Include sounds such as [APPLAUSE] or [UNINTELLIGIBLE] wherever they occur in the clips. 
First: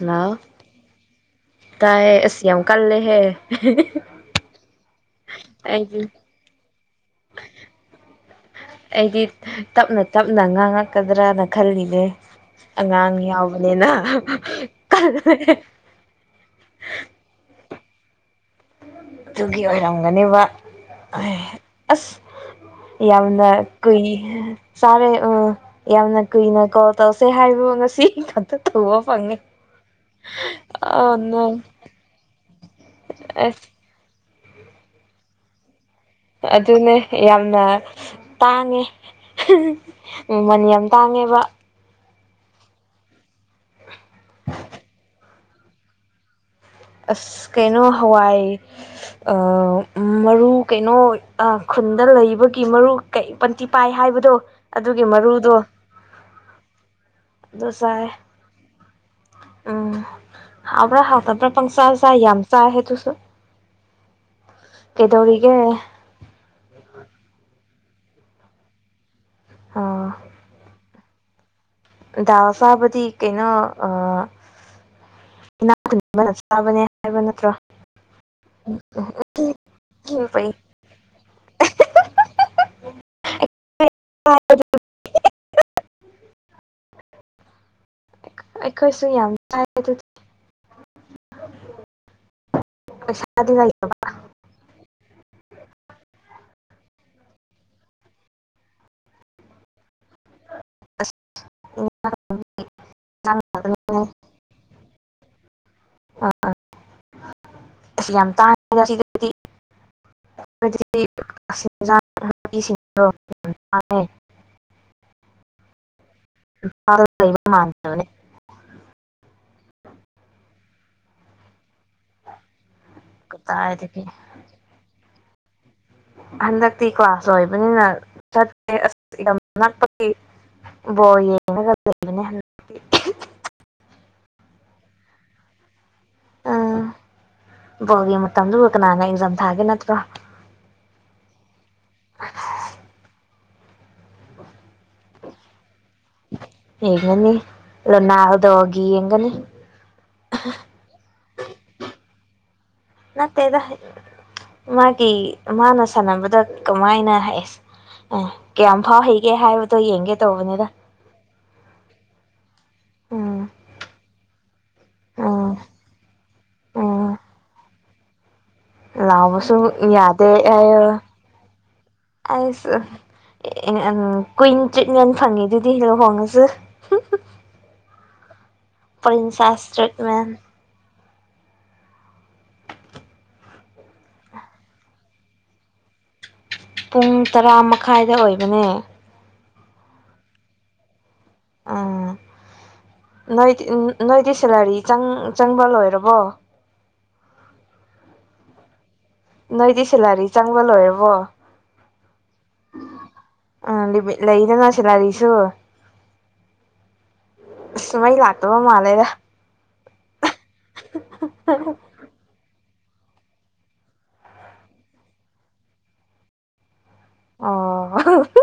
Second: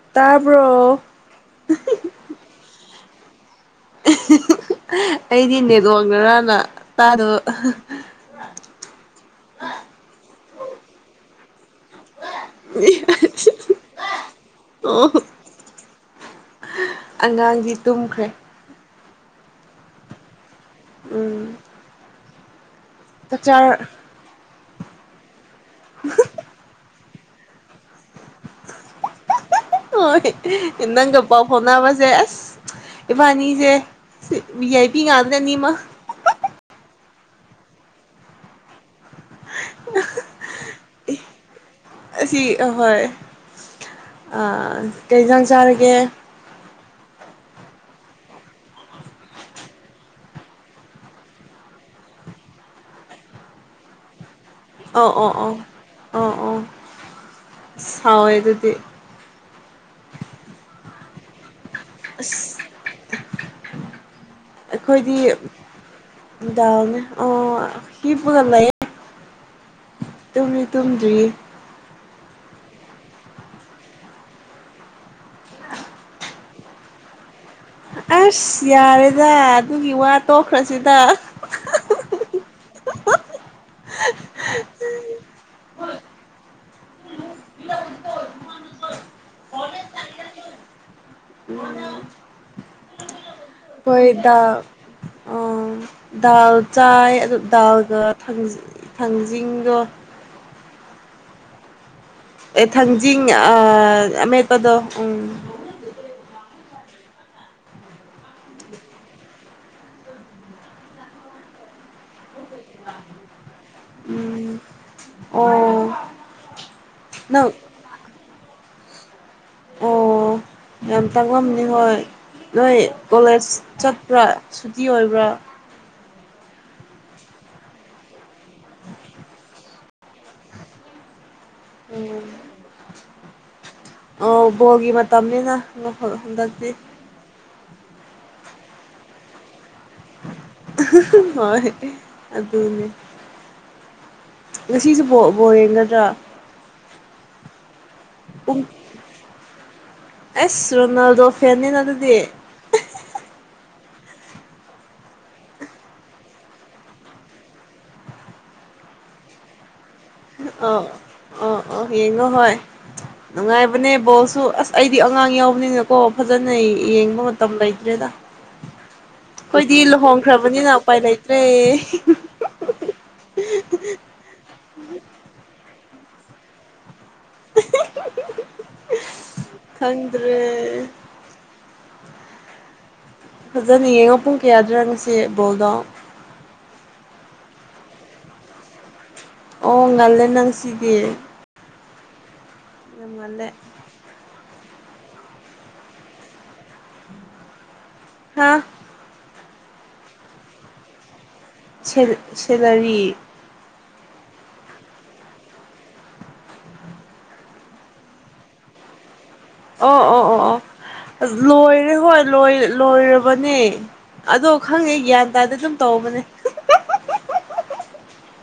ꯂ ꯇꯥꯕ꯭ꯔꯣ ꯇꯥꯏꯌꯦ ꯑꯁ ꯌꯥꯝ ꯀꯜꯂꯦꯍꯦ ꯑꯩꯗꯤ ꯅꯦꯂꯣꯡꯗꯔꯅ ꯇꯥꯗꯣ ꯑꯩꯗꯤ ꯇꯞꯅ ꯇꯞꯅ ꯉꯥꯡꯉꯛꯀꯗ꯭ꯔꯅ ꯈꯜꯂꯤꯅꯦ ꯑꯉꯥꯡ ꯌꯥꯎꯕꯅꯤꯅ ꯑꯣ ꯑꯉꯥꯡꯗꯤ ꯇꯨꯝꯈ꯭ꯔꯦ ꯑꯗꯨꯒꯤ ꯑꯣꯏꯔꯝꯒꯅꯦꯕ ꯎꯝ ꯑꯁ ꯌꯥꯝꯅ ꯆꯥꯛꯆꯥꯔ ꯀꯨꯏ ꯆꯥꯔꯦ ꯎ ꯌꯥꯝꯅ ꯀꯨꯏꯅ ꯀꯣ ꯇꯧꯁꯦ ꯍꯥꯏꯕꯨ ꯉꯁꯤ ꯈꯛꯇꯥ ꯊꯩꯕ ꯐꯪꯉꯦ ꯍꯣꯏ ꯑ ꯅꯪꯒ ꯄꯥꯎ ꯅꯪ ꯐꯥꯎꯅꯕꯁꯦ ꯑꯁ ꯑꯁ ꯏꯕꯥꯅꯤꯁꯦ ꯕꯤ ꯑꯥꯏ ꯄꯤ ꯉꯥꯛꯇꯥꯅꯦ ꯑꯗꯨꯅꯦ ꯌꯥꯝꯅ ꯇꯥꯡꯉꯦ ꯃꯥꯃꯟ ꯌꯥꯝ ꯇꯥꯡꯉꯦꯕ ꯑꯁꯤ ꯑꯍꯣꯏ ꯀꯩ ꯖꯥꯡ ꯆꯥꯔꯒꯦ ꯑꯁ ꯀꯩꯅꯣ ꯍꯋꯥꯏ ꯑ ꯃꯔꯨ ꯀꯩꯅꯣ ꯈꯨꯟꯗ ꯂꯩꯕꯒꯤ ꯃꯔꯨ ꯀꯩ ꯄꯟꯇꯤ ꯄꯥꯏ ꯍꯥꯏꯕꯗꯣ ꯑꯗꯨꯒꯤ ꯑꯧ ꯑꯧ ꯑꯧ ꯃꯔꯨꯗꯣ ꯑꯣ ꯑꯗꯨ ꯆꯥꯏ ꯑꯣꯏꯣꯏ ꯑꯗꯨꯗꯤ ꯎꯝ ꯍꯥꯎꯕ꯭ꯔꯥ ꯍꯥꯎꯇꯕ꯭ꯔꯥ ꯄꯪꯆꯥꯥ ꯆꯥ ꯌꯥꯝ ꯑꯁ ꯆꯥꯏꯍꯦ ꯑꯗꯨꯁꯨ ꯑꯩꯈꯣꯏꯗꯤ ꯀꯩꯗꯧꯔꯤꯒꯦ ꯗꯥꯜꯅꯦ ꯑꯥ ꯍꯤꯐꯄꯒ ꯂꯩꯌꯦ ꯑꯥ ꯇꯨꯝꯗꯤ ꯇꯨꯝꯗ꯭ꯔꯤ ꯗꯥꯎ ꯆꯥꯕꯗꯤ ꯀꯩꯅꯣ ꯑ ꯏꯅꯥꯗꯨꯅꯤ ꯑꯃꯅ ꯆꯥꯕꯅꯦ ꯍꯥꯏꯕ ꯅꯠꯇ꯭ꯔꯣ ꯑꯁ ꯌꯥꯔꯦꯗ ꯑꯗꯨꯒꯤ ꯋꯥ ꯇꯣꯛꯈ꯭ꯔꯁꯤꯗ [UNINTELLIGIBLE] ꯑꯩꯈꯣꯏꯁꯨ ꯌꯥꯝ ꯆꯥꯏ ꯑꯗꯨꯗꯤ ꯄꯩꯁꯥꯗꯤ ꯂꯩ ꯑꯣꯏꯣꯏꯗ [INAUDIBLE] ꯗꯥꯜ ꯆꯥꯏ ꯑꯗꯨ ꯗꯥꯜꯒꯥ ꯊꯥꯡꯖꯤꯡꯒ ꯑꯦ ꯊꯥꯡꯖꯤꯡ ꯑꯃꯦꯠꯄꯗꯣ ꯎꯝ ꯑ ꯑ ꯑ ꯌꯥꯝ ꯇꯥꯡꯉꯗꯗꯤ [UNINTELLIGIBLE] ꯎꯝ [UNINTELLIGIBLE] ꯑꯣ ꯅꯪ ꯑꯅꯦ ꯑꯣ ꯌꯥꯝ ꯇꯥꯉꯝꯅꯤ ꯍꯣꯏ ꯅꯣꯏ ꯀꯣꯂꯦꯖ ꯀꯗꯥꯏꯗꯒꯤ ꯆꯠꯄ꯭ꯔꯥ ꯁꯨꯇꯤ ꯑꯣꯏꯕ꯭ꯔꯥ ꯍꯟꯗꯛꯇꯤ ꯀ꯭ꯂꯥꯁ ꯂꯣꯏꯕꯅꯤꯅ ꯆꯠꯇꯦ ꯑꯁ ꯌꯥꯝ ꯂꯞꯄꯒꯤ ꯋꯦ ꯎꯝ ꯑꯣ ꯕꯣꯜꯒꯤ ꯃꯇꯝꯅꯤꯅ ꯍꯟꯗꯛꯇꯤ ꯎꯝ ꯕꯣꯜꯒꯤ ꯃꯇꯝꯗꯨ ꯀꯅꯥꯅ ꯑꯦꯛꯖꯥꯝ ꯊꯥꯒꯦ ꯅꯠꯇ꯭ꯔꯥ ꯍꯣꯏ ꯑꯗꯨꯅꯦ ꯉꯁꯤꯁꯨ ꯕꯣꯜ ꯌꯦꯡꯒꯗ꯭ꯔꯥ ꯌꯦꯡꯒꯅꯤ ꯂꯣ ꯄꯨꯡ ꯅꯥꯎꯗꯒꯤ ꯌꯦꯡꯒꯅꯤ ꯑꯁ ꯔꯣꯅꯥꯜꯗꯣ ꯐꯦꯅꯤꯅ ꯑꯗꯨꯗꯤ ꯅꯠꯇꯦꯗ ꯃꯥꯒꯤ ꯃꯥꯅ ꯁꯥꯟꯅꯕꯗ ꯀꯃꯥꯏꯅ ꯍꯥꯏꯁ ꯑꯦ ꯀꯌꯥꯝ ꯐꯥꯎ ꯍꯩꯒꯦ ꯍꯥꯏꯕꯗꯣ ꯌꯦꯡꯒꯦ ꯇꯧꯕꯅꯤꯗ ꯑꯣ ꯑꯣ ꯑꯣ ꯍꯡꯉꯣ ꯍ ꯎꯝ ꯅꯨꯡꯉꯥꯏꯕꯅꯦ ꯣꯁꯨ ꯑꯁ ꯑꯩꯗꯤ ꯑꯉꯥꯡ ꯎꯝ ꯌꯥꯎꯕꯅꯤꯅꯀꯣ ꯐꯖꯅ ꯎꯝ ꯌꯦꯡꯕ ꯃꯇꯝ ꯂꯩꯇ꯭ꯔꯦꯗ ꯂꯥꯎꯕꯁꯨ ꯑꯩꯈꯣꯏꯗꯤ ꯌꯥꯗꯦ ꯂꯨꯍꯣꯡꯈ꯭ꯔꯕꯅꯤꯅ ꯎꯄꯥꯏ ꯂꯩꯇ꯭ꯔꯦ ꯑꯩꯁꯨ ꯀꯨꯏꯟ ꯇ꯭ꯔꯤꯠꯃꯦꯟ ꯐꯪꯉꯤꯗꯨꯗꯤ ꯂꯨꯍꯣꯡꯉꯁꯨ ꯄꯔꯤꯟꯁꯦꯁ ꯇꯔꯤꯠꯃꯦꯜ ꯈꯪꯗ꯭ꯔꯦ ꯐꯖꯅ ꯌꯦꯡꯉꯨ ꯄꯨꯡ ꯀꯌꯥꯗ꯭ꯔꯥ ꯉꯁꯤ ꯕꯣꯜꯗꯣ ꯄꯨꯡ ꯇꯔꯥ ꯃꯈꯥꯏꯗ ꯑꯣꯏꯕꯅꯦ ꯑꯣ ꯉꯜꯂꯦ ꯅꯪꯁꯤꯗꯤ ꯎꯝ ꯌꯥꯝ ꯉꯜꯂꯦ ꯅꯣꯏꯗꯤ ꯎꯝ ꯅꯣꯏꯗꯤ ꯁꯦꯂꯔꯤ ꯆꯪ ꯆꯪꯕ ꯂꯣꯏꯔꯕꯣ ꯍꯥꯥ ꯅꯣꯏꯗꯤ ꯁꯤꯜꯂꯥꯔꯤ ꯆꯪꯕ ꯂꯣꯏꯔꯕꯣ ꯁꯦꯜ ꯁꯦꯂꯔꯤ ꯎ ꯂꯤꯃꯤꯠ ꯂꯩꯗꯅ ꯁꯤꯂꯔꯤꯁꯨ ꯑꯁ ꯃꯩ ꯂꯥꯛꯇꯕ ꯃꯥꯂꯦꯗ ꯑꯣ ꯑꯣ ꯑꯣ ꯑꯣ ꯑꯁ ꯂꯣꯏꯔꯦ ꯍꯣꯜ ꯂꯣꯏꯔꯕꯅꯦ ꯑꯗꯣ ꯈꯪꯉꯦ ꯒ꯭ꯌꯥꯟ ꯇꯥꯗ ꯑꯗꯨꯝ ꯇꯧꯕꯅꯦ ꯑꯥ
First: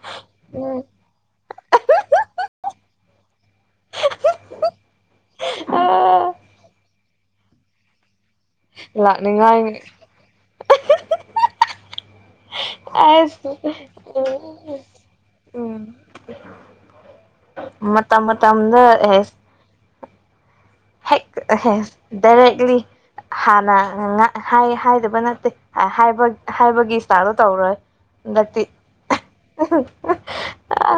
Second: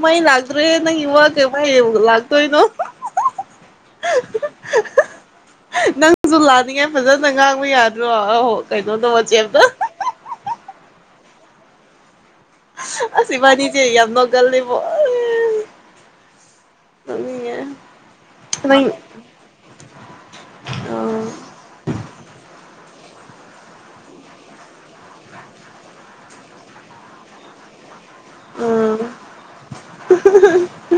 ꯃꯩ ꯂꯥꯛꯇ꯭ꯔꯦ ꯅꯪꯒꯤ ꯋꯥꯁꯦ ꯃꯥꯏ ꯂꯥꯛꯇꯣꯏꯅꯣ ꯑꯥ ꯅꯪꯖꯨ ꯂꯥꯑꯟꯅꯤꯡꯉꯦ ꯐꯖꯅ ꯉꯥꯡꯕ ꯌꯥꯗ꯭ꯔꯣ ꯑ ꯀꯩꯅꯣꯗ ꯋꯆꯦꯞꯇ ꯂꯥꯛꯅꯤꯡꯉꯥꯏ ꯑꯁ ꯑꯁꯨ ꯏꯕꯥꯅꯤꯁꯦ ꯌꯥꯝ ꯅꯣꯛꯒꯜꯂꯦꯕꯣ ꯎꯝ ꯎꯝ ꯅꯣꯛꯅꯤꯡꯉꯦ ꯃꯇꯝ ꯃꯇꯝꯗ ꯅꯪ ꯑꯦ ꯍꯦꯁ ꯑꯥ ꯍꯦꯛ ꯑꯦ ꯍꯦꯁ ꯗꯥꯏꯔꯦꯛꯂꯤ ꯍꯥꯟꯅ ꯉꯥꯛ ꯍꯥꯏ ꯍꯥꯏꯗꯕ ꯅꯠꯇꯦ ꯑꯍꯥꯏꯕ ꯍꯥꯏꯕꯒꯤ ꯏꯁꯇꯥꯏꯜꯗꯣ ꯇꯧꯔꯣꯏ ꯍꯟꯗꯛꯇꯤ ꯑꯥ ꯑ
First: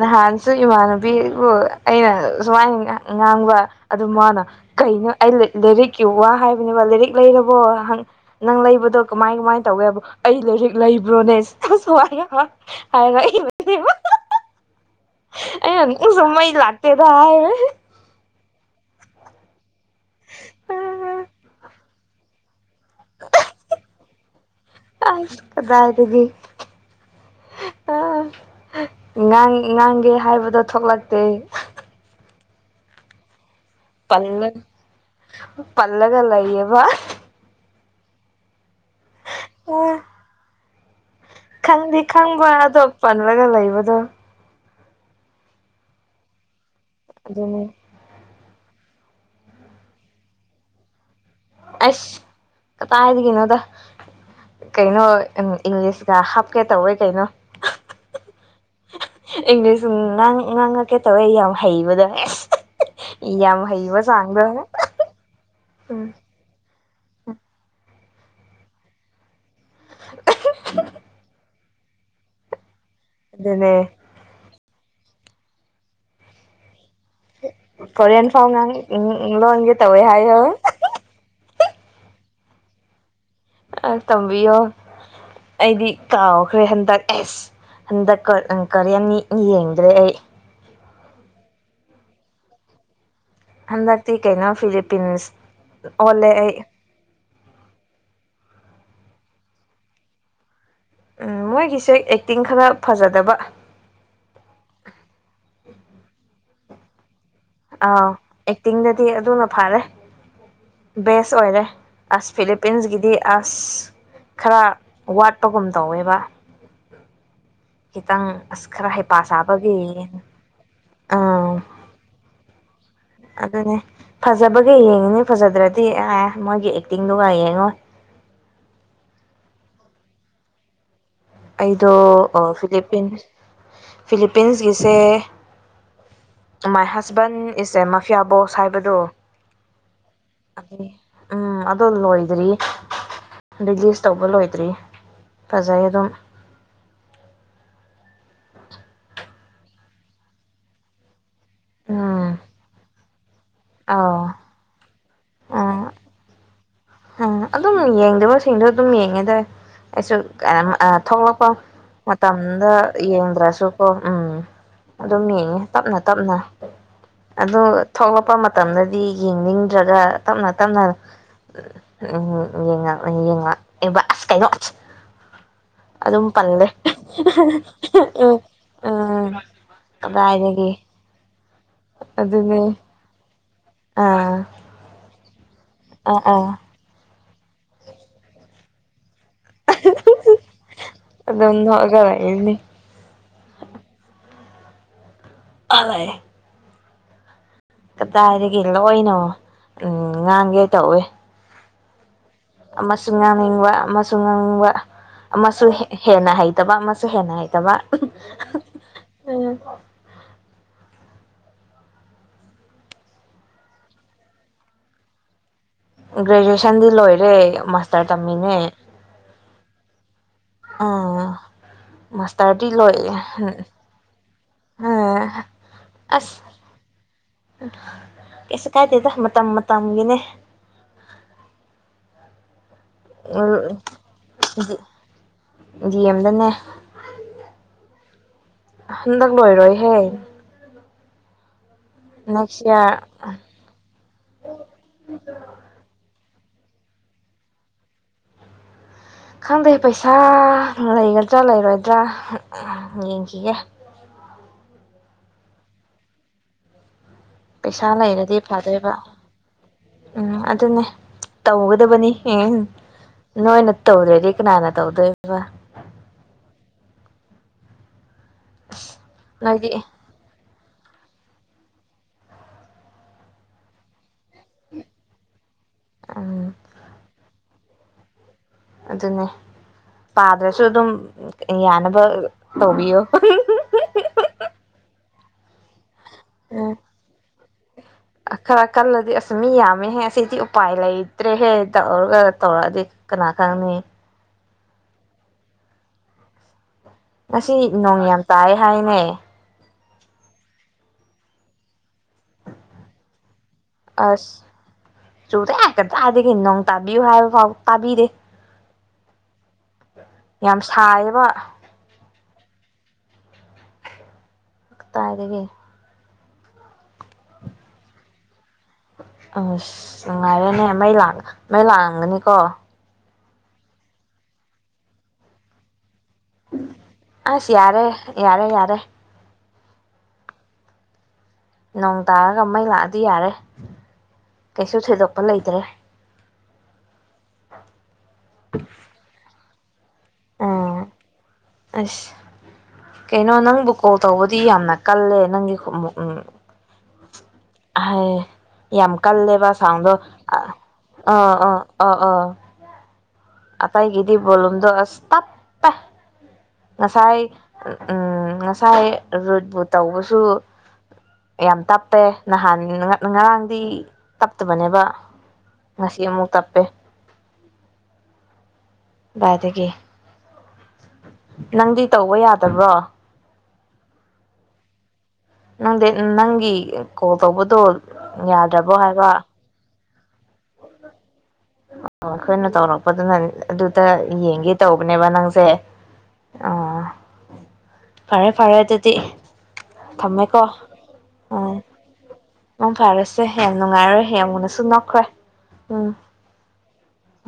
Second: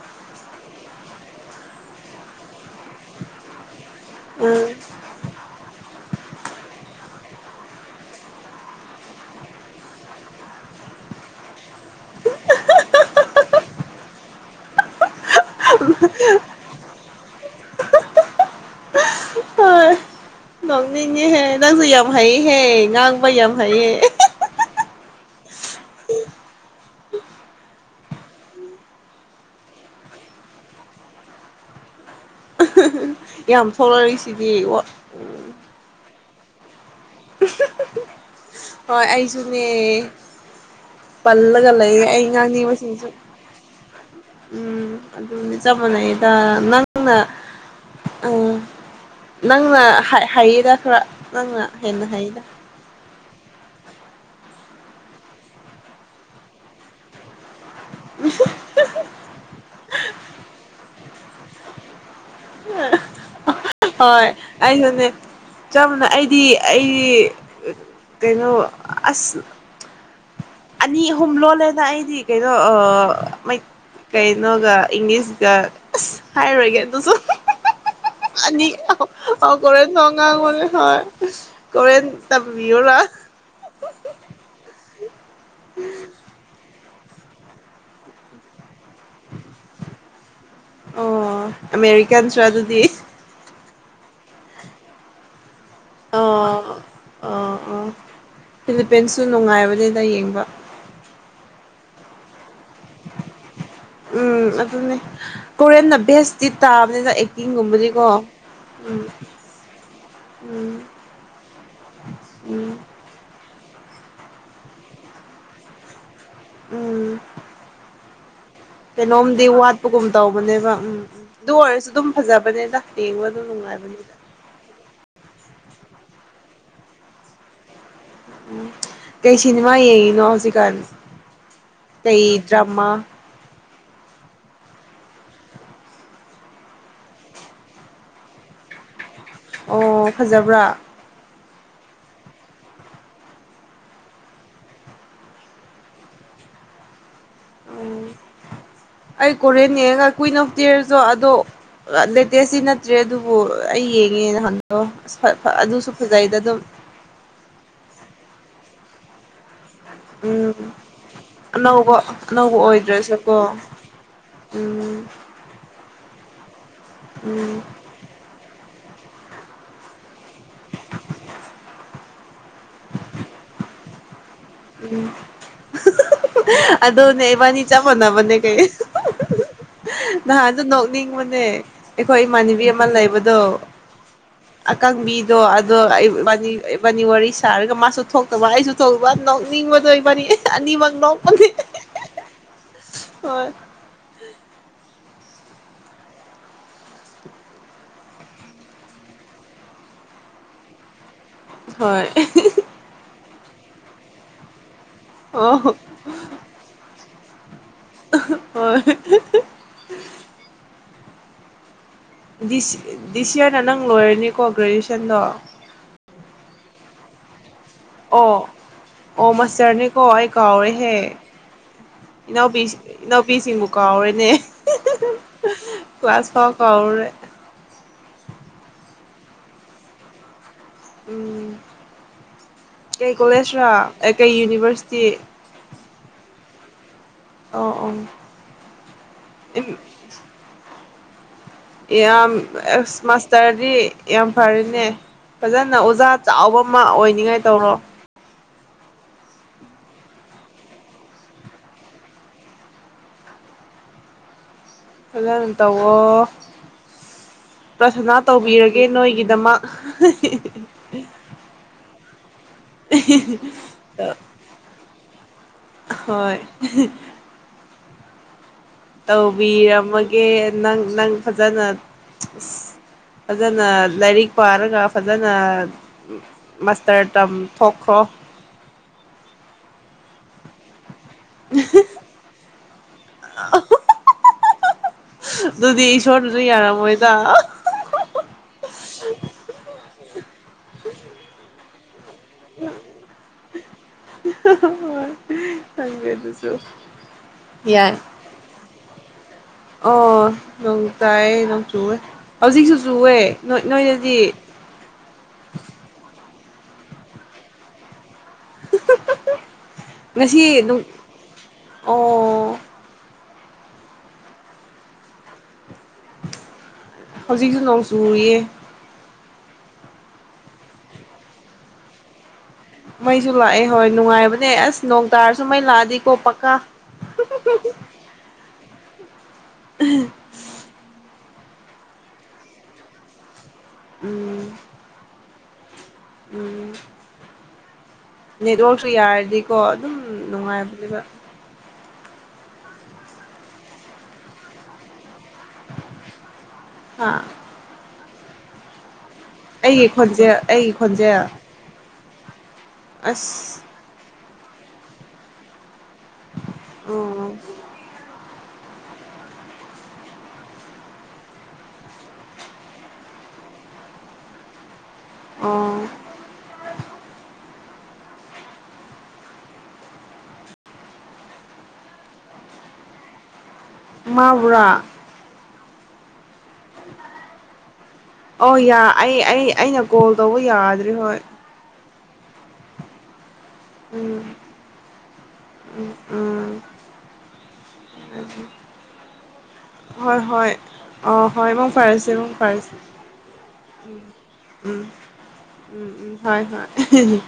ꯅꯍꯥꯟ ꯆꯨ ꯏꯃꯥꯟꯅꯕꯤꯕꯨ ꯑꯩꯅ ꯁꯨꯃꯥꯏꯅ ꯉꯥꯡꯕ ꯑꯗꯨ ꯃꯥꯅ ꯀꯩꯅꯣ ꯑꯩ ꯂꯩ ꯂꯥꯏꯔꯤꯛꯀꯤ ꯋꯥ ꯍꯥꯏꯕꯅꯦꯕ ꯂꯥꯏꯔꯤꯛ ꯂꯩꯔꯕꯣ ꯍꯪ ꯅꯪ ꯂꯩꯕꯗꯣ ꯀꯃꯥꯏ ꯀꯃꯥꯏꯅ ꯇꯧꯒꯦ ꯍꯥꯏꯕ ꯑꯩ ꯂꯥꯏꯔꯤꯛ ꯂꯩꯕ꯭ꯔꯣꯅꯦꯖ ꯑꯁ ꯁꯨꯃꯥꯏꯅ ꯍꯥ ꯍꯥꯏꯔꯛꯏꯕ ꯑꯩꯅ ꯅꯪꯁꯨ ꯃꯩ ꯂꯥꯛꯇꯦ ꯗ ꯍꯥꯏꯕꯩ ꯍꯣꯏ ꯅꯣꯛꯅꯤꯡꯉꯤꯍꯦ ꯅꯪꯖꯨ ꯌꯥꯝ ꯍꯩꯍꯦ ꯉꯥꯡꯕ ꯑꯃ ꯍꯩꯌꯦ ꯑꯩꯁ ꯀꯗꯥꯏꯗꯒꯤ ꯥꯑꯥ ꯉꯥꯡ ꯉꯥꯡꯒꯦ ꯍꯥꯏꯕꯗꯣ ꯊꯣꯛꯂꯛꯇꯦ ꯌꯥꯝ ꯄꯜꯂ ꯊꯣꯛꯂꯛꯏꯁꯤꯗꯤ ꯄꯜꯂꯒ ꯂꯩꯌꯦꯕ ꯍꯣꯏ ꯑꯩꯁꯨꯅꯦ ꯄꯜꯂꯒ ꯂꯩꯌꯦ ꯑꯩ ꯉꯥꯡꯅꯤꯡꯕꯁꯤꯡꯁꯨ ꯔꯒ ꯂꯩꯕꯗꯣ ꯎꯝ ꯑꯗꯨꯅꯤ ꯆꯞ ꯃꯥꯟꯅꯩꯗ ꯅꯪꯅ ꯑꯗꯨꯅꯤ ꯑꯪ ꯅꯪꯅ ꯍꯩ ꯍꯩꯌꯦꯗ ꯈꯔ ꯅꯪꯅ ꯍꯦꯟꯅ ꯑꯁ ꯍꯩꯗ ꯀꯇꯥꯏꯗꯒꯤꯅꯣꯗ ꯀꯩꯅꯣ ꯑꯝ ꯏꯪꯂꯤꯁꯇ ꯍꯥꯞꯀꯦ ꯇꯧꯋꯦ ꯀꯩꯅꯣ [UNINTELLIGIBLE] ꯏꯪꯂꯤꯁ ꯁꯨꯝ ꯉꯥꯡꯉꯛ ꯉꯥꯡꯉꯛꯀꯦ ꯇꯧꯋꯦ ꯌꯥꯝ ꯍꯩꯕꯗꯣ ꯑꯦꯁ ꯌꯥꯝ ꯍꯩ ꯍꯣꯏ ꯑꯩꯁꯨꯅꯦ ꯆꯝꯅ ꯎꯝ ꯑꯩꯗꯤ ꯑꯩ ꯀꯩꯅꯣ ꯑꯁ ꯑꯅꯤ ꯑꯍꯨꯝ ꯂꯣꯜꯂꯦꯗ ꯑꯩꯗꯤ ꯀꯩꯅꯣ ꯑ ꯑꯗꯨꯅꯦ ꯀꯩꯅꯣꯒ ꯏꯪꯂꯤꯁꯒ ꯑꯁ ꯍꯥꯏꯔꯣꯏꯒꯦ ꯑꯗꯨꯁꯨ ꯀꯣꯔꯤꯌꯟ ꯐꯥꯎ ꯉꯥꯡ ꯂꯣꯟꯒꯦ ꯇꯧꯋꯦ ꯑꯅꯤꯈ ꯍꯥꯏꯌꯣ [UNINTELLIGIBLE] ꯀꯣꯔꯦꯟ ꯇꯝꯕꯤꯌꯨꯂꯥ ꯑꯩ ꯇꯝꯕꯤꯌꯣ ꯑꯩꯗꯤ ꯀꯥꯎꯈ꯭ꯔꯦ ꯍꯟꯗꯛ ꯑꯦꯁ ꯍꯟꯗꯛ ꯀꯣ ꯎꯪ ꯀꯔꯤꯌꯔꯅꯤ ꯌꯦꯡꯗ꯭ꯔꯦ ꯑꯩ ꯑꯣ ꯑꯃꯦꯔꯤꯀꯥꯟꯁꯨ ꯑꯗꯨꯗꯤ ꯍꯟꯗꯛꯇꯤ ꯀꯩꯅꯣ ꯐꯤꯂꯤꯄꯤꯟꯁ ꯑꯣꯜꯂꯦ ꯑꯩ ꯑꯥ ꯑꯥ ꯐꯤꯂꯤꯄꯤꯟꯁꯨ ꯅꯨꯡꯉꯥꯏꯕꯅꯤꯗ ꯌꯦꯡꯕ ꯎꯝ ꯃꯣꯏꯒꯤꯁꯦ ꯑꯦꯛꯇꯤꯡ ꯈꯔ ꯐꯖꯗꯕ ꯎꯝ ꯑꯗꯨꯅꯦ ꯀꯣꯔꯟꯅ ꯚꯦꯁꯇꯤ ꯇꯥꯕꯅꯤꯅ ꯑꯥꯎ ꯑꯦꯛꯇꯤꯡꯒꯨꯝꯕꯗꯤꯀꯣ ꯎꯝ ꯑꯦꯛꯇꯤꯡꯗꯗꯤ ꯑꯗꯨꯅ ꯐꯔꯦ ꯎꯝ ꯕꯦꯁ ꯑꯣꯏꯔꯦ ꯑꯁ ꯎꯝ ꯐꯤꯂꯤꯄꯤꯟꯁꯀꯤꯗꯤ ꯑꯁ ꯈꯔ ꯋꯥꯠꯄꯒꯨꯝ ꯇꯧꯋꯦꯕ ꯎꯝ ꯈꯤꯇꯪ ꯑꯁ ꯈꯔ ꯍꯩꯄꯥ ꯀꯩꯅꯣꯝꯗꯤ ꯁꯥꯕꯒꯤ ꯋꯥꯠꯄꯒꯨꯝ ꯇꯧꯕꯅꯦꯕ ꯎꯝ ꯑꯗꯨ ꯑꯥ ꯑꯣꯏꯔꯁꯨ ꯑꯗꯨꯝ ꯐꯖꯥꯕꯅꯦ ꯗꯥꯛ ꯌꯦꯡꯕ ꯑꯗꯨ ꯅꯨꯡꯉꯥꯏꯕꯅꯤꯗ ꯐꯖꯕꯒ ꯌꯦꯡꯉꯤꯅꯤ ꯐꯖꯗ꯭ꯔꯗꯤ ꯑꯦ ꯃꯣꯏꯒꯤ ꯑꯦꯛꯇꯤꯡꯗꯨꯒ ꯌꯦꯡꯉꯣꯏ ꯎ ꯀꯩ ꯁꯤꯅꯦꯃꯥ ꯌꯦꯅ ꯍꯧꯁꯤꯀꯔ ꯑꯩꯗꯣ ꯐꯤꯂꯤꯞꯄꯤꯟꯁ ꯐꯤꯂꯤꯞꯄꯤꯟꯁꯒꯤꯁꯦ ꯃꯥꯏ ꯍꯁꯕꯦꯟ ꯏꯁꯦ ꯃꯥꯐꯤꯌꯥ ꯕꯣꯁ ꯍꯥꯏꯕꯗꯣ ꯑꯣ ꯑꯗꯨ ꯐꯖꯕ꯭ꯔꯥ ꯎꯝ ꯑꯣ ꯂꯣꯏꯗ꯭ꯔꯤ ꯔꯤꯂꯤꯁ ꯇꯧꯕ ꯂꯣꯏꯗ꯭ꯔꯤ ꯐꯖꯩ ꯑꯗꯨꯝ ꯎꯝ ꯑꯩ ꯀꯣꯔꯦꯟꯅꯤꯒ ꯀꯨꯏꯤꯟ ꯑꯣꯐ ꯇꯦꯌꯔꯁꯨꯣ ꯑꯗꯣ ꯎꯝ ꯂꯦꯇꯦꯁꯁꯤ ꯅꯠꯇ꯭ꯔꯦ ꯑꯗꯨꯕꯨ ꯑꯩ ꯑꯥꯎ ꯌꯦꯡꯉꯦꯅ ꯑꯣ ꯑꯗꯨꯁꯨ ꯐꯖꯩꯗ ꯑꯗꯨꯝ ꯝ ꯑꯗꯨꯝ ꯌꯦꯡꯗꯕꯁꯤꯡꯗꯣ ꯑꯗꯨꯝ ꯌꯦꯡꯉꯦꯗꯏ ꯑꯩꯁꯨ ꯎꯝ ꯊꯣꯛꯂꯛꯄ ꯑꯅꯧꯕ ꯑꯅꯧꯕ ꯃꯇꯝꯗ ꯑꯣꯏꯗ꯭ꯔꯁꯨꯀꯣ ꯌꯦꯡꯗ꯭ꯔꯁꯨꯀꯣ ꯎꯝ ꯎꯝ ꯑꯗꯨꯝ ꯌꯦꯡꯉꯦ ꯇꯞꯅ ꯇꯞꯅ ꯎꯝ ꯑꯗꯨ ꯊꯣꯛꯂꯛꯄ ꯃꯇꯝꯗꯗꯤ ꯌꯦꯡꯅꯤꯡꯗ꯭ꯔꯒ ꯇꯞꯅ ꯇꯞꯅ ꯎ ꯎꯝ ꯌꯦꯡꯉ ꯎ ꯌꯦꯡꯉ ꯌꯦꯡꯕ ꯑꯁ ꯀꯩꯅꯣ ꯎꯝ ꯑꯗꯨ ꯑꯗꯨꯝ ꯄꯟꯂꯦ ꯑꯗꯨꯅꯦ ꯏꯕꯥꯅꯤ ꯆꯞ ꯎ ꯃꯥꯟꯅꯕꯅꯦ ꯀꯩ ꯎꯝ ꯑꯗꯨꯗꯥꯏꯅꯗꯒꯤ ꯅꯤꯡꯕꯅꯦ ꯑꯩꯈꯣꯏ ꯏꯃꯥꯟꯅꯕꯤ ꯑꯃ ꯂꯩꯕꯗꯣ ꯑꯝ ꯑꯀꯪꯕꯤꯗꯣ ꯑꯗꯣ ꯏꯕꯥꯅꯤ ꯋꯥꯔꯤ ꯁꯥꯔꯒ ꯃꯥꯁꯨ ꯊꯣꯛꯇꯕ ꯑꯩꯁꯨ ꯊꯣꯛꯇꯕ ꯅꯤꯡꯕꯗꯣ ꯏꯕꯅꯤ ꯅꯤꯡꯃꯛ ꯅꯣꯛꯄꯅꯤ ꯑꯗꯨꯝ ꯅꯣꯛꯑꯒ ꯂꯩꯔꯅꯤ ꯍꯣꯏ ꯑꯂ ꯀꯗꯥꯏꯗꯒꯤ ꯂꯣꯏꯅ ꯎꯝ ꯉꯥꯡꯒꯦ ꯇꯧꯏꯦ ꯍꯣꯏ ꯑꯃꯁꯨ ꯉꯥꯡꯅꯤꯡꯕ ꯑꯃꯁꯨ ꯉꯥꯡꯅꯤꯡꯕ ꯑꯃꯁꯨ ꯑꯣ ꯍꯦꯟꯅ ꯍꯩꯇꯕ ꯑꯃꯁꯨ ꯍꯦꯟꯅ ꯍꯩꯇꯕ ꯍꯣꯏ ꯗꯤ ꯁꯤꯌꯥꯔꯅ ꯅꯪ ꯂꯣꯏꯔꯅꯤꯀꯣ ꯒ꯭ꯔꯦꯖꯨꯑꯦꯁꯟꯗꯣ ꯒ꯭ꯔꯦꯖꯨꯑꯦꯁꯟꯗꯤ ꯂꯣꯏꯔꯦ ꯑꯣ ꯇꯝꯃꯤꯅꯦ ꯑꯣ ꯃꯥꯇꯔꯅꯦ ꯀꯣ ꯑꯩ ꯀꯥꯎꯔ‌ꯦꯍꯦ ꯑꯥ ꯃꯥꯁꯇꯔꯗꯤ ꯂꯣꯏ ꯏꯅꯥꯎꯄꯤ-ꯏꯅꯥꯎꯄꯤ ꯁꯤꯡꯕꯨ ꯀꯥꯎꯔꯦꯅꯦ ꯀꯂꯥꯁ ꯐꯥꯎ ꯀꯥꯎꯔꯦ ꯎ ꯀꯩꯁꯨꯁꯨ ꯀꯥꯏꯗꯦꯗ ꯃꯇꯝ ꯃꯇꯝꯒꯤꯅꯦ ꯎꯝ ꯀꯩ ꯀꯣꯂꯦꯖꯔ ꯀꯩ ꯌꯨꯅꯤꯚꯔꯁꯤꯇꯤ ꯗꯤ ꯑꯦꯝꯗꯅꯦ ꯑ ꯑ ꯍꯨꯗꯥꯛ ꯂꯣꯏꯔꯣꯏꯍꯦ ꯌꯥꯝ ꯅꯦꯛꯁ ꯑꯦꯛꯁ ꯏꯌꯥꯔ ꯃꯥꯁꯇꯔꯗꯤ ꯌꯥꯝ ꯐꯔꯦꯅꯦ ꯐꯖꯅ ꯑꯣꯖꯥ ꯆꯥꯎꯕ ꯑꯃ ꯑꯣꯏꯅꯤꯉꯥꯏ ꯇꯧꯔ‌ꯣ ꯈꯪꯗꯦ ꯄꯩꯁꯥ ꯂꯩꯒꯗ꯭ꯔꯥ ꯂꯩꯔꯣꯏꯗ꯭ꯔꯥ ꯌꯦꯡꯈꯤꯒꯦ ꯐꯖꯅ ꯇꯧꯑ‍ꯣ ꯄꯩꯁꯥ ꯄ꯭ꯔꯊꯅꯥ ꯂꯩꯔꯗꯤ ꯇꯧꯕꯤꯔꯒꯦ ꯐꯗꯣꯏꯕ ꯅꯣꯏꯒꯤꯗꯃꯛ ꯎꯝ ꯑꯗꯨꯅꯦ ꯇꯧꯒꯗꯕꯅꯤ ꯎꯝ ꯅꯣꯏꯅ ꯇꯧꯗ꯭ꯔꯗꯤ ꯀꯅꯥꯅ ꯇꯧꯗꯣꯏꯕ ꯍꯣꯏ ꯅꯣꯏꯗꯤ ꯇꯧꯕꯤꯔꯝꯃꯒꯦ ꯅꯪ ꯅꯪ ꯐꯖꯅ ꯑꯁ ꯐꯖꯅ ꯂꯥꯏꯔꯤꯛ ꯄꯥꯔꯒ ꯐꯖꯅ ꯎꯝ ꯃꯥꯁꯇꯔ ꯇꯝꯊꯣꯛꯈ꯭ꯔꯣ ꯑꯗꯨꯅꯦ ꯄꯥꯗ꯭ꯔꯁꯨ ꯑꯗꯨꯝ ꯌꯥꯅꯕ ꯇꯧꯕꯤꯌꯣ ꯗꯨꯗꯤ ꯏꯁꯣꯔꯅꯁꯨ ꯎꯝ ꯌꯥꯔꯝꯃꯣꯏꯗ ꯈꯔ ꯀꯜꯂꯗꯤ ꯑꯁ ꯃꯤ ꯌꯥꯝꯃꯦꯍꯦ ꯑꯁꯤꯗꯤ ꯎꯄꯥꯏ ꯂꯩꯇ꯭ꯔꯦꯍꯦ ꯇꯧꯔꯒ ꯇꯧꯔꯛꯑꯗꯤ ꯀꯅꯥ ꯈꯪꯅꯤ ꯈꯪꯗꯦ ꯑꯗꯨꯁꯨ ꯉꯁꯤ ꯌꯥꯏ ꯅꯣꯡ ꯌꯥꯝ ꯇꯥꯏ ꯍꯥꯏꯅꯦ ꯑꯣ ꯅꯣꯡ ꯇꯥꯏ ꯅꯣꯡ ꯆꯨꯑꯦ ꯍꯧꯖꯤꯛꯁꯨ ꯆꯨꯑꯦ ꯑꯁ ꯆꯨꯗ‌ꯦ ꯀꯗꯥꯏꯗꯒꯤ ꯅꯣꯡ ꯇꯥꯕꯤꯌꯨ ꯍꯥꯏꯕ ꯐꯥꯎ ꯇꯥꯕꯤꯗ‌ꯦ [UNINTELLIGIBLE] ꯌꯥꯝ ꯅꯨꯡ ꯁꯥꯏꯌꯦꯕ ꯑꯣ ꯀꯗꯥꯏꯗꯒꯤ ꯍꯧꯖꯤꯛꯁꯨ ꯅꯣꯡ ꯆꯨꯔꯤꯌꯦ ꯑꯁ ꯉꯥꯏꯔꯦꯅꯦ ꯃꯩ ꯂꯥꯛ ꯃꯩ ꯂꯥꯛꯑꯝꯒꯅꯤꯀꯣ ꯃꯩꯁꯨ ꯂꯥꯛꯑꯦ ꯍꯣꯏ ꯅꯨꯡꯉꯥꯏꯕꯅꯦ ꯑꯁ ꯅꯣꯡ ꯇꯥꯔꯁꯨ ꯃꯩ ꯂꯥꯛꯑꯗꯤꯀꯣ ꯄꯛꯀꯥ ꯑꯁ ꯌꯥꯔꯦ ꯌꯥꯔꯦ ꯌꯥꯔꯦ ꯅꯣꯡ ꯇꯥꯔꯒ ꯃꯩ ꯂꯥꯛꯑꯗꯤ ꯌꯥꯔꯦ ꯎꯝ ꯀꯩꯁꯨ ꯊꯣꯏꯗꯣꯛꯄ ꯂꯩꯇ꯭ꯔꯦ ꯎꯝ ꯅꯦꯠꯋꯔꯥꯛꯛꯁꯨ ꯌꯥꯔꯗꯤꯀꯣ ꯑꯗꯨꯝ ꯎꯝ ꯅꯨꯡꯉꯥꯏꯕꯅꯦꯕ ꯑꯁ ꯀꯩꯅꯣ ꯅꯪꯕꯨ ꯀꯣꯜ ꯇꯧꯕꯗꯤ ꯌꯥꯝꯅ ꯀꯜꯂꯦ ꯅꯪꯒꯤ ꯑꯥ ꯍꯥꯏ ꯌꯥꯝ ꯀꯜꯂꯦꯕ ꯑꯩꯒꯤ ꯁꯥꯎꯟꯗꯣ ꯈꯣꯟꯖꯦꯜ ꯑꯥ ꯑꯩꯒꯤ ꯈꯣꯟꯖꯦꯜ ꯑꯥ ꯑꯥ ꯑꯥ ꯑꯁ ꯑꯇꯩꯒꯤꯗꯤ ꯕꯣꯂꯨꯝꯗꯣ ꯑꯁ ꯇꯞ ꯉꯁꯥꯏ ꯑꯣ ꯎꯝ ꯉꯁꯥꯏ ꯔꯤꯕꯨꯠ ꯇꯧꯕꯁꯨ ꯌꯥꯝ ꯇꯞꯄꯦ ꯅꯍꯥꯟ ꯉꯔꯥꯡꯗꯤ ꯇꯞꯇꯕꯅꯦꯕ ꯑꯣ ꯉꯁꯤꯃꯨꯛ ꯇꯞꯄꯦ ꯀꯗꯥꯏꯗꯒꯤ ꯅꯪꯗꯤ ꯇꯧꯕ ꯌꯥꯗꯕ꯭ꯔꯣ ꯃꯥꯕꯨꯔ ꯅꯪꯗꯤ ꯅꯪꯒꯤ ꯀꯣꯜ ꯇꯧꯕꯗꯣ ꯑꯣ ꯌꯥꯗ꯭ꯔꯕꯣ ꯌꯥ ꯍꯥꯏꯕ ꯑꯩ ꯑꯩ ꯑꯩꯅ ꯀꯣꯜ ꯇꯧꯕ ꯌꯥꯗ꯭ꯔꯤ ꯍꯣꯏ ꯑꯣ ꯑꯩꯈꯣꯏꯅ ꯇꯧꯔꯛꯄꯗꯨꯅꯤꯗꯅ ꯑꯗꯨꯗ ꯎꯝ ꯌꯦꯡꯒꯦ ꯇꯧꯕꯅꯦꯕ ꯅꯪꯁꯦ ꯎꯝ ꯎꯝ ꯑ ꯐꯔꯦ ꯐꯔꯦ ꯑꯗꯨꯗꯤ ꯍꯣꯏ ꯊꯝꯃꯦꯀꯣ ꯍꯣꯏ ꯑ ꯍꯣꯏ ꯎꯝ ꯃꯪ ꯐꯔꯁꯦ ꯃꯪ ꯎꯝ ꯐꯔꯁꯦ ꯌꯥꯝ ꯅꯨꯡꯉꯥꯏꯔꯦ ꯌꯥꯝꯅꯁꯨ ꯎꯝ ꯅꯣꯛꯈ꯭ꯔꯦ ꯎꯝ ꯎꯝ ꯍꯣꯏ ꯍꯣꯏ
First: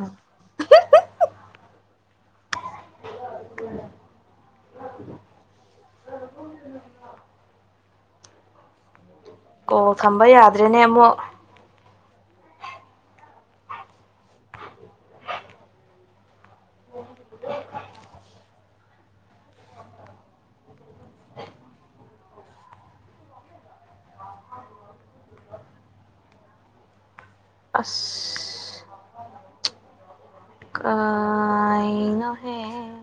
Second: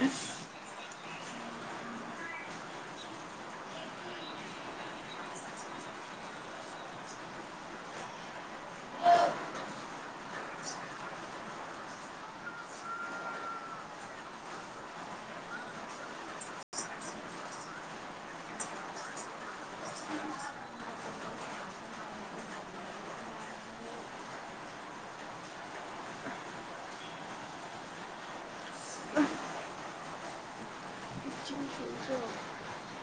[UNINTELLIGIBLE] ꯀ‌ꯣꯜ ꯊꯝꯕ ꯌꯥꯗ꯭ꯔꯦꯅꯦ ꯑꯃꯨꯛ [UNINTELLIGIBLE] ꯑꯁ ꯀꯩꯅ‌ꯣꯍ‌ꯦ